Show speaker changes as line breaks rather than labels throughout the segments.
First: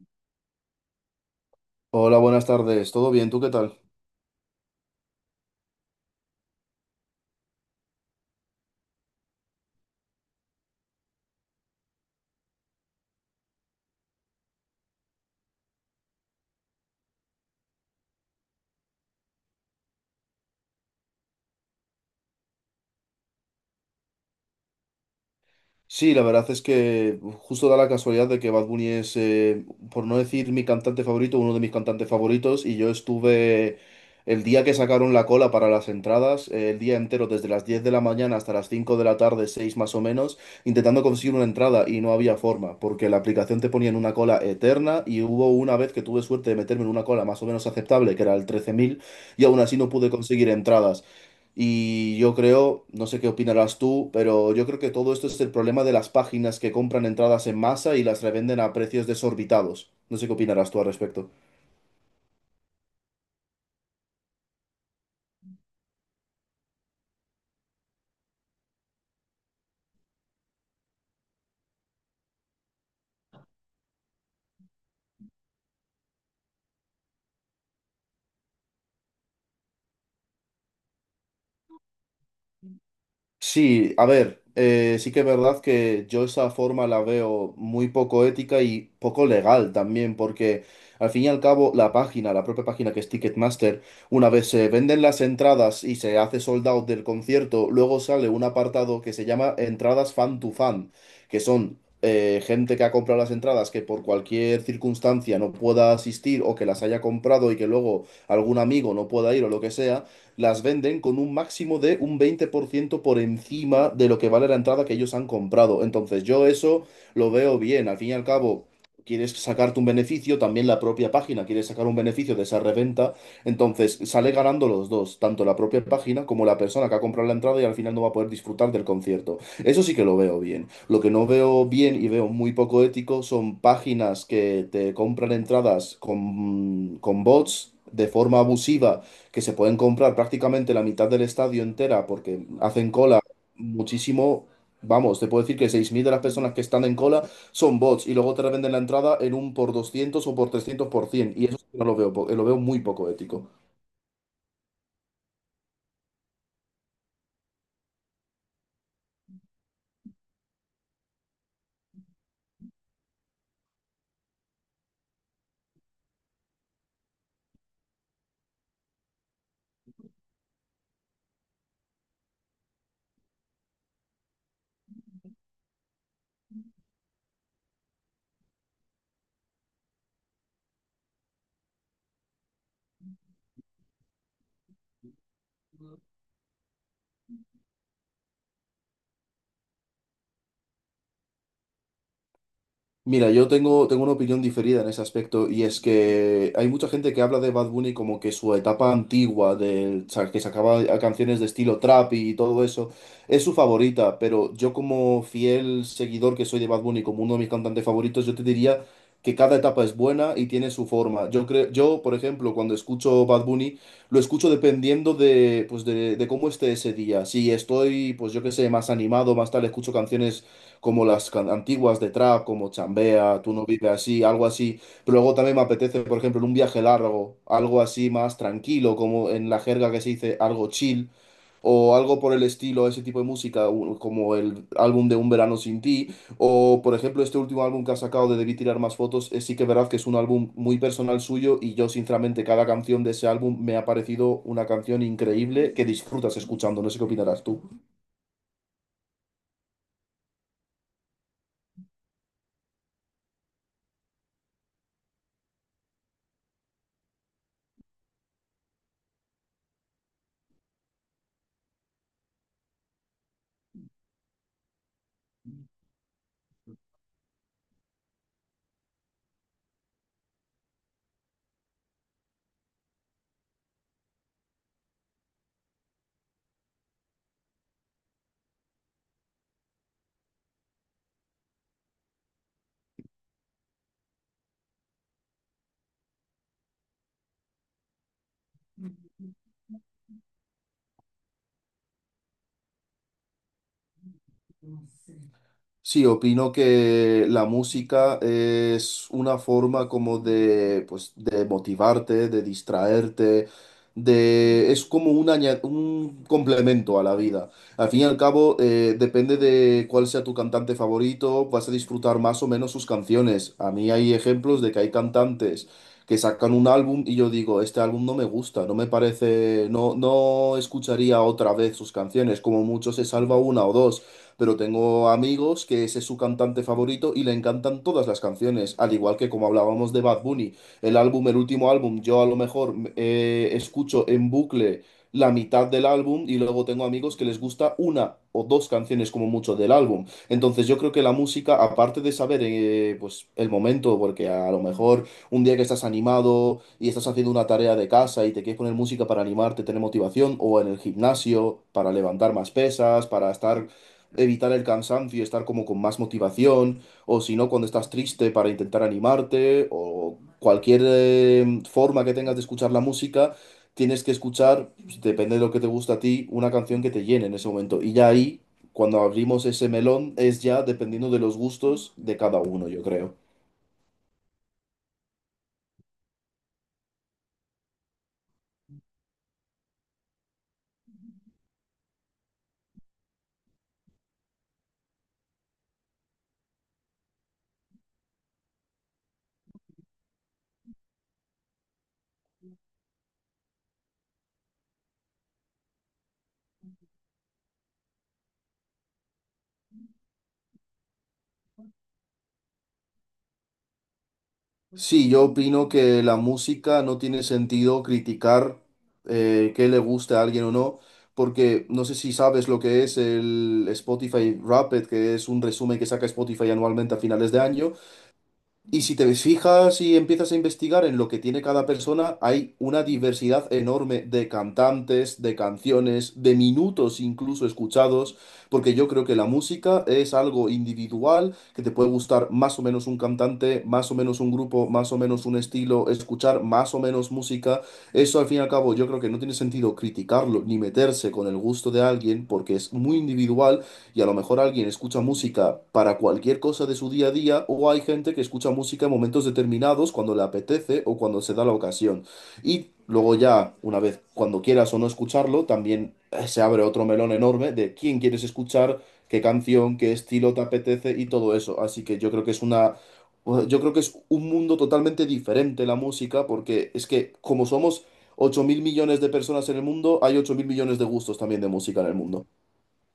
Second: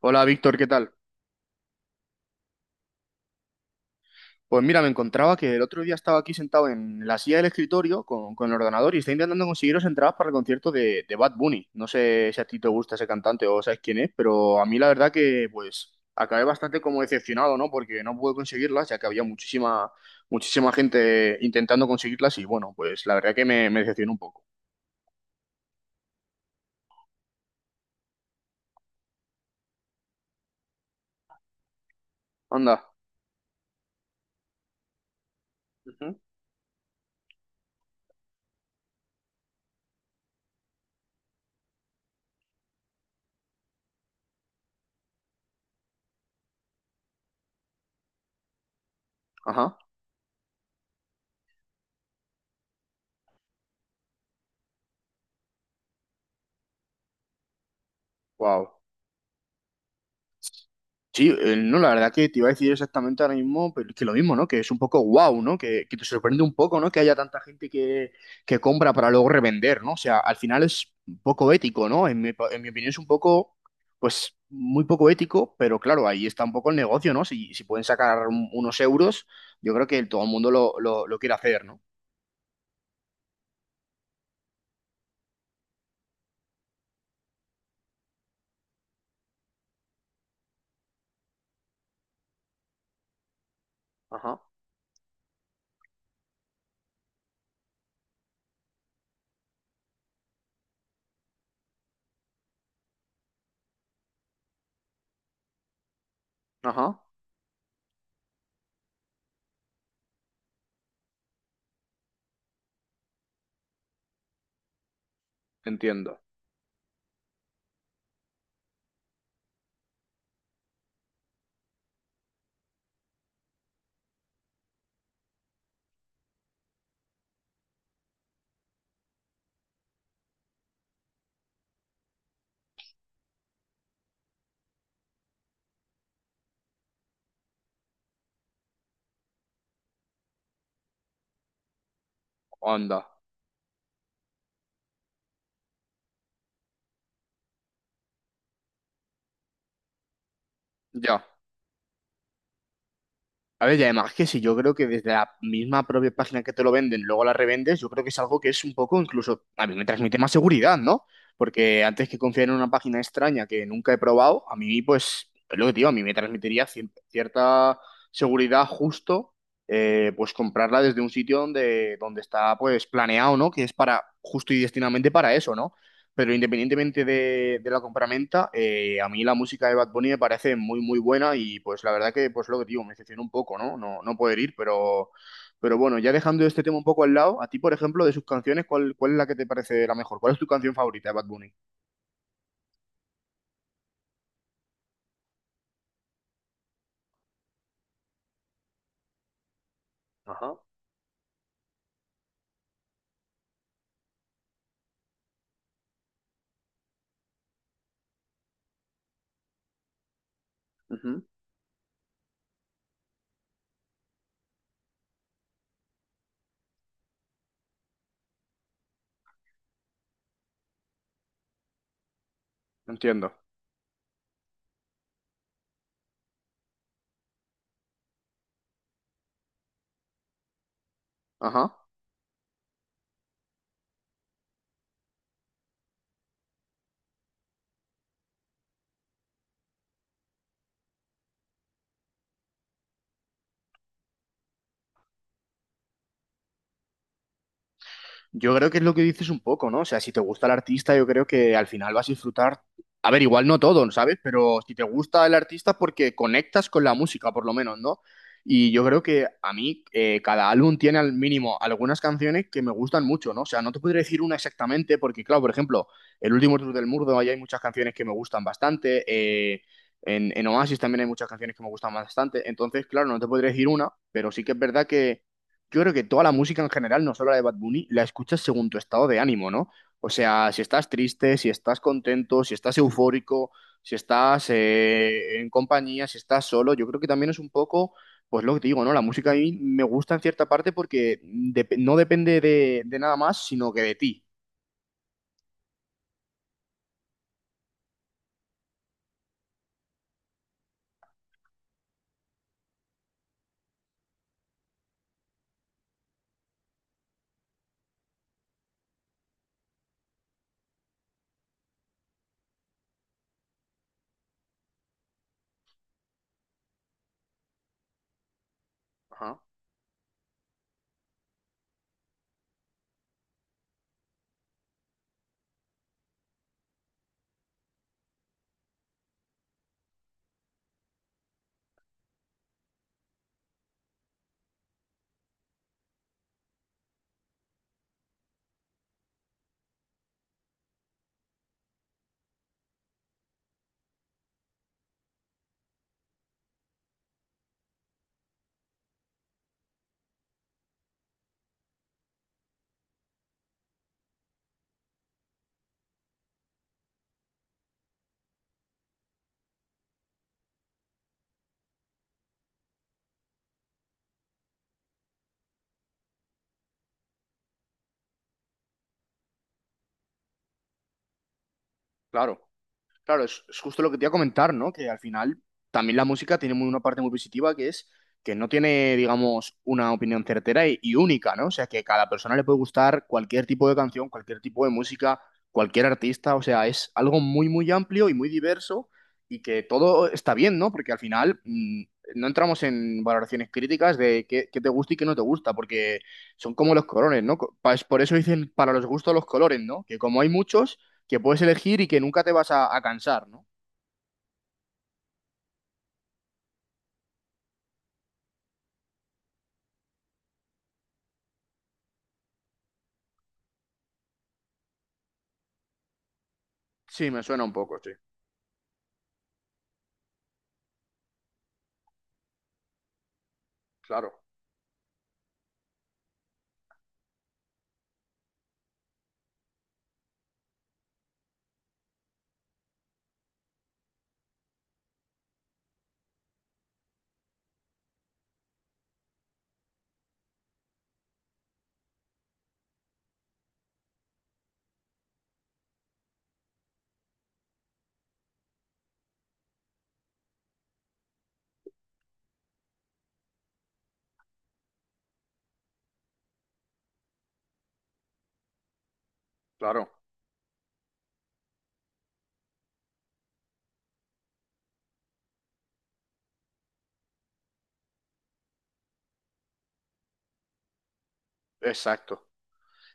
Hola Víctor, ¿qué tal?
Hola, buenas tardes. ¿Todo bien? ¿Tú qué tal?
Pues mira, me encontraba que el otro día estaba aquí sentado en la silla del escritorio con el ordenador y está intentando conseguiros entradas para el concierto de Bad Bunny. No sé si a ti te gusta ese cantante o sabes quién es, pero a mí la verdad que pues acabé bastante como decepcionado, ¿no? Porque no pude conseguirlas, ya que había muchísima gente intentando conseguirlas y bueno, pues la verdad que me decepcionó un poco.
Sí, la verdad es que justo da la casualidad de que Bad Bunny es, por no decir mi cantante favorito, uno de mis cantantes favoritos. Y yo
Anda.
estuve el día que sacaron la cola para las
Ujú.
entradas, el día entero, desde las 10 de la mañana hasta las 5 de la tarde, 6 más o menos, intentando conseguir una entrada y no había forma, porque la aplicación te ponía en una cola eterna. Y hubo una vez que tuve suerte de meterme en una cola más o menos aceptable, que era el 13.000 y aún así
Ajá.
no pude conseguir entradas. Y yo creo, no sé qué opinarás tú, pero yo creo que todo esto es el problema de las páginas que compran entradas en masa y las revenden a
Wow.
precios desorbitados. No sé qué opinarás tú al
Sí,
respecto.
no, la verdad que te iba a decir exactamente ahora mismo, pero es que lo mismo, ¿no? Que es un poco guau, ¿no? Que te sorprende un poco, ¿no? Que haya tanta gente que compra para luego revender, ¿no? O sea, al final es un poco ético, ¿no? En mi opinión es un poco, pues, muy poco ético, pero claro, ahí está un poco el negocio, ¿no? Si pueden sacar unos euros, yo creo que todo el mundo lo quiere hacer, ¿no?
Sí, a ver, sí que es verdad que yo esa forma la veo muy poco ética y poco legal también, porque al fin y al cabo la página, la propia página que es Ticketmaster, una
Ajá,
vez se venden las entradas y se hace sold out del concierto, luego sale un apartado que se llama entradas fan to fan, que son gente que ha comprado las entradas que por cualquier circunstancia no pueda asistir o que las
ajá,
haya comprado y que luego algún amigo no pueda ir o lo que sea las venden con un máximo de un 20% por encima de lo que vale la entrada que ellos han comprado.
entiendo.
Entonces yo eso lo veo bien. Al fin y al cabo, quieres sacarte un beneficio, también la propia página quiere sacar un beneficio de esa reventa. Entonces sale ganando los dos, tanto la propia página como la persona que ha comprado la entrada y al final no va a poder disfrutar del concierto. Eso sí que lo veo bien. Lo que no veo bien y veo muy poco ético son páginas que te compran entradas con, bots de forma abusiva que se pueden comprar prácticamente la mitad del estadio entera porque hacen
Onda.
cola muchísimo. Vamos, te puedo decir que 6.000 de las personas que están en cola son bots y luego te revenden la entrada en un por 200 o por 300 por
Ya.
100. Y eso sí que no lo veo, lo veo muy poco ético.
A ver, y además que si yo creo que desde la misma propia página que te lo venden, luego la revendes, yo creo que es algo que es un poco incluso, a mí me transmite más seguridad, ¿no? Porque antes que confiar en una página extraña que nunca he probado, a mí pues, es lo que te digo, a mí me transmitiría cierta seguridad justo, pues comprarla desde un sitio donde está pues planeado, ¿no? Que es para, justo y destinadamente para eso, ¿no? Pero independientemente de la compraventa, a mí la música de Bad Bunny me parece muy buena y pues la verdad que, pues lo que digo, me decepcionó un poco, ¿no? No poder ir, pero bueno, ya dejando este tema un poco al lado, a ti, por ejemplo, de sus canciones, ¿cuál, cuál es la que te parece la mejor? ¿Cuál es tu canción favorita de Bad Bunny?
Mira, yo tengo, tengo una opinión diferida en ese aspecto y es que hay mucha gente que habla de Bad Bunny como que su etapa antigua, que
Ajá.
sacaba a canciones de estilo trap y todo eso, es su favorita, pero yo como fiel seguidor que soy de Bad Bunny, como uno de mis cantantes favoritos, yo te diría que cada etapa es buena y tiene su
Ujú.
forma. Yo creo, yo, por ejemplo, cuando escucho Bad Bunny, lo escucho dependiendo de, pues de cómo esté ese día. Si estoy, pues yo qué sé, más animado, más tal, escucho canciones como las antiguas de trap, como
Entiendo.
Chambea, Tú no vives así, algo así. Pero luego también me apetece, por ejemplo, en un viaje largo, algo así más tranquilo, como en la jerga que se dice algo chill,
Ajá.
o algo por el estilo, ese tipo de música, como el álbum de Un Verano Sin Ti, o por ejemplo este último álbum que ha sacado de Debí Tirar Más Fotos, sí que es verdad que es un álbum muy personal suyo y yo sinceramente cada canción de ese álbum me ha parecido una canción increíble que disfrutas escuchando, no sé qué opinarás tú.
Yo creo que es lo que dices un poco, ¿no? O sea, si te gusta el artista, yo creo que al final vas a disfrutar. A ver, igual no todo, ¿sabes? Pero si te gusta el artista es porque conectas con la música, por lo menos, ¿no? Y yo creo que a mí cada álbum tiene al mínimo algunas canciones que me gustan mucho, ¿no? O sea, no te podría decir una exactamente porque, claro, por ejemplo, el último tour del Murdo, ahí hay muchas canciones que me gustan bastante. En Oasis también hay muchas canciones que me gustan bastante. Entonces, claro, no te podría decir una, pero sí que es verdad que yo creo que toda la música en general, no solo la de Bad Bunny, la escuchas según tu estado de ánimo, ¿no? O sea, si estás triste, si estás contento, si estás eufórico, si estás en compañía, si estás solo, yo creo que también es un poco, pues lo que digo, ¿no? La música a mí me gusta en cierta parte porque no depende de nada más, sino que de ti.
Sí, opino que la música es una forma como de, pues, de motivarte, de distraerte, es como un complemento a la vida. Al fin y al cabo, depende de cuál sea tu cantante favorito, vas a disfrutar más o menos sus canciones. A mí hay ejemplos de que hay cantantes que sacan un álbum y yo digo, este álbum no me gusta, no me
Ajá,
parece, no, no escucharía otra vez sus canciones, como mucho se salva una o dos pero tengo amigos que ese es su cantante favorito y le encantan todas las canciones, al igual que como hablábamos de Bad Bunny, el álbum, el último álbum, yo a lo mejor escucho en bucle la mitad del álbum y luego tengo amigos que les gusta una o dos canciones como mucho del álbum. Entonces yo creo que la música, aparte de saber pues el momento, porque a lo mejor un día que estás animado y estás haciendo una tarea de casa y te quieres poner música para animarte, tener motivación, o en el gimnasio para levantar más pesas, para estar evitar el cansancio y estar como con más motivación, o si no, cuando estás triste para intentar animarte, o cualquier forma que tengas de escuchar la música, tienes que escuchar, pues, depende de lo que te gusta a ti, una canción que te llene en ese momento. Y ya ahí, cuando abrimos ese melón, es ya dependiendo de los gustos de cada
claro.
uno, yo creo.
Claro, es justo lo que te iba a comentar, ¿no? Que al final también la música tiene una parte muy positiva que es que no tiene, digamos, una opinión certera y única, ¿no? O sea, que a cada persona le puede gustar cualquier tipo de canción, cualquier tipo de música, cualquier artista, o sea, es algo muy amplio y muy diverso y que todo está bien, ¿no? Porque al final no entramos en valoraciones críticas de qué te gusta y qué no te gusta, porque son como los colores, ¿no? Es Por eso dicen para los gustos los colores, ¿no? Que como hay muchos que puedes elegir y que nunca te vas a cansar, ¿no?
Sí, yo opino que la música no tiene sentido criticar qué le gusta a alguien o no, porque no sé si sabes lo que es el Spotify Wrapped, que es un resumen que saca Spotify anualmente a
Sí, me
finales de
suena un
año,
poco, sí.
y si te fijas y empiezas a investigar en lo que tiene cada persona, hay una diversidad enorme
Claro,
de cantantes, de canciones, de minutos incluso escuchados, porque yo creo que la música es algo individual, que te puede gustar más o menos un cantante, más o menos un grupo, más o menos un estilo, escuchar más o menos música. Eso al fin y al cabo yo creo que no tiene sentido criticarlo ni meterse con el gusto de alguien, porque es muy individual y a lo mejor alguien escucha música para cualquier cosa de su día a día o hay gente que escucha música en momentos determinados cuando le apetece o cuando se da la ocasión. Y luego ya, una vez, cuando quieras o no escucharlo, también se abre otro melón enorme de quién quieres escuchar, qué canción,
claro.
qué estilo te apetece y todo eso. Así que yo creo que es una... Yo creo que es un mundo totalmente diferente la música porque es que como somos 8.000 millones de personas en el mundo, hay 8.000 millones de gustos también de música en el mundo.
Exacto.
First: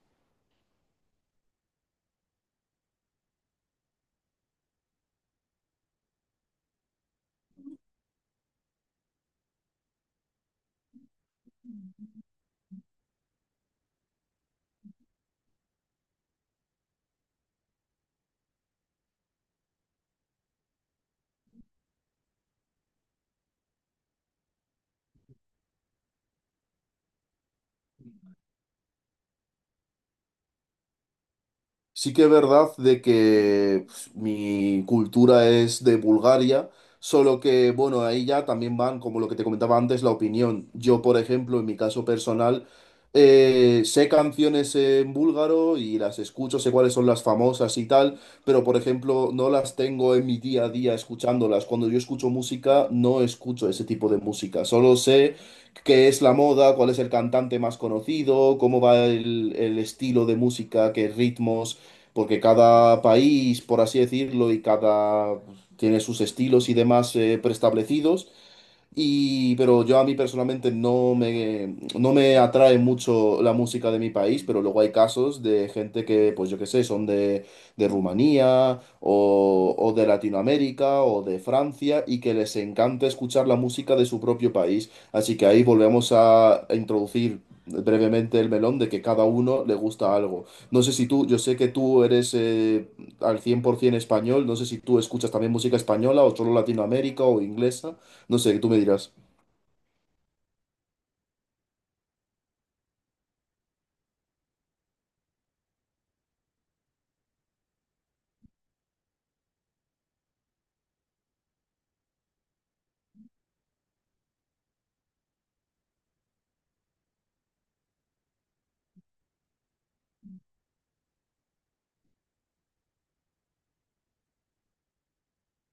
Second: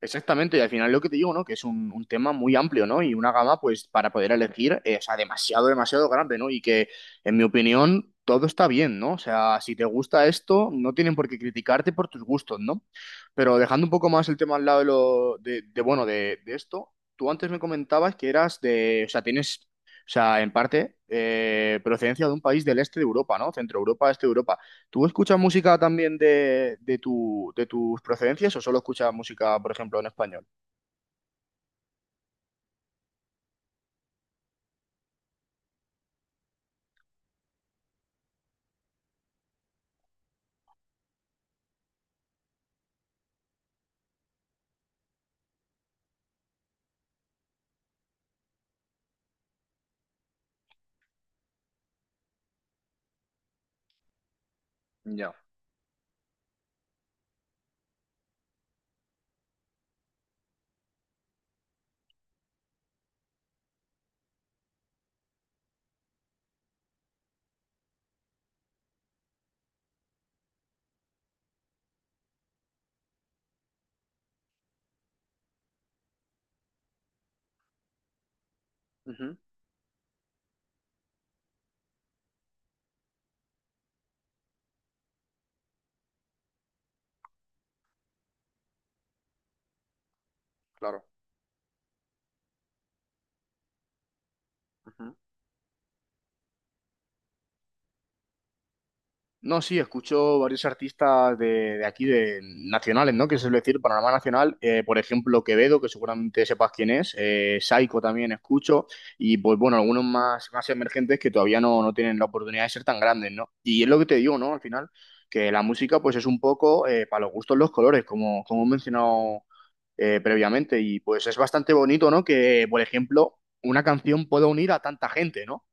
Exactamente, y al final lo que te digo, ¿no? Que es un tema muy amplio, ¿no? Y una gama, pues, para poder elegir, o sea, demasiado grande, ¿no? Y que, en mi opinión, todo está bien, ¿no? O sea, si te gusta esto, no tienen por qué criticarte por tus gustos, ¿no? Pero dejando un poco más el tema al lado de lo, bueno, de esto, tú antes me comentabas que eras de, o sea, tienes, o sea, en parte, procedencia de un país del este de Europa, ¿no? Centro Europa, este de Europa. ¿Tú escuchas música también de, de tus procedencias o solo escuchas música, por ejemplo, en español?
Sí que es verdad de que pues, mi cultura es de Bulgaria, solo que, bueno, ahí ya también van, como lo que te comentaba antes, la opinión. Yo, por ejemplo, en mi caso personal, sé canciones en búlgaro y las escucho, sé cuáles son las famosas y tal, pero, por ejemplo, no las tengo en mi día a día escuchándolas. Cuando yo escucho música, no escucho ese tipo de música, solo
Ya,
sé qué es la moda, cuál es el cantante más conocido, cómo va el estilo de música, qué ritmos porque cada país, por así decirlo, y cada pues, tiene sus estilos y demás preestablecidos. Y, pero yo a mí personalmente no me atrae mucho la música de mi país, pero luego hay casos de gente que, pues yo qué sé, son de, Rumanía
ujú,
o de Latinoamérica o de Francia y que les encanta escuchar la música de su propio país. Así que ahí volvemos a introducir brevemente el melón de que cada uno le gusta algo. No sé
claro.
si tú, yo sé que tú eres al 100% español, no sé si tú
Ujú.
escuchas también música española o solo Latinoamérica o inglesa. No sé, tú me dirás.
No, sí, escucho varios artistas de aquí, de nacionales, ¿no? Que se suele decir, panorama nacional. Por ejemplo, Quevedo, que seguramente sepas quién es. Saiko también escucho. Y pues bueno, algunos más, más emergentes que todavía no tienen la oportunidad de ser tan grandes, ¿no? Y es lo que te digo, ¿no? Al final, que la música pues es un poco para los gustos los colores, como he mencionado previamente. Y pues es bastante bonito, ¿no? Que, por ejemplo, una canción pueda unir a tanta gente, ¿no?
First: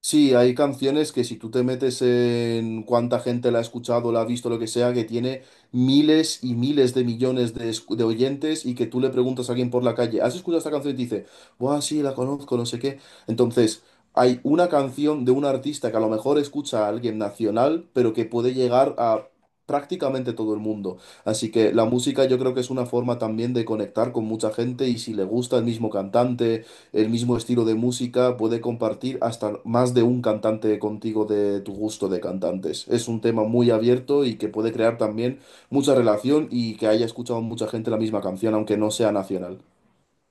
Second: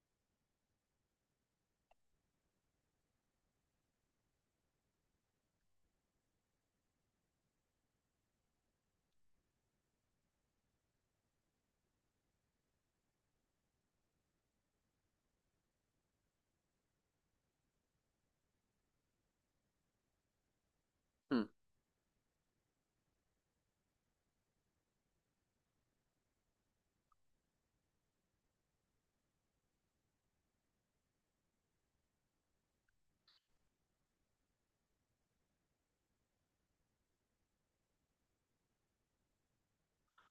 Sí, hay canciones que si tú te metes en cuánta gente la ha escuchado, la ha visto, lo que sea, que tiene miles y miles de millones de, de oyentes y que tú le preguntas a alguien por la calle, ¿has escuchado esta canción? Y te dice, Buah, sí, la conozco, no sé qué. Entonces, hay una canción de un artista que a lo mejor escucha a alguien nacional, pero que puede llegar a prácticamente todo el mundo.
Mm.
Así que la música yo creo que es una forma también de conectar con mucha gente y si le gusta el mismo cantante. El mismo estilo de música, puede compartir hasta más de un cantante contigo de tu gusto de cantantes. Es un tema muy abierto y que puede crear también mucha relación y que haya escuchado mucha gente la misma canción, aunque no sea nacional.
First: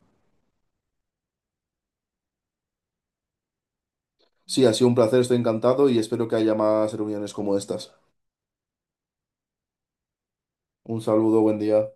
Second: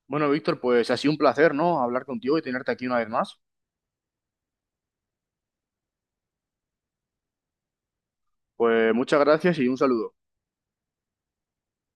Bueno, Víctor, pues ha sido un placer, ¿no? Hablar contigo y tenerte aquí una vez más.
Sí, ha sido un placer, estoy encantado y espero que haya más reuniones como estas.
Pues muchas gracias y un saludo.
Un saludo, buen día.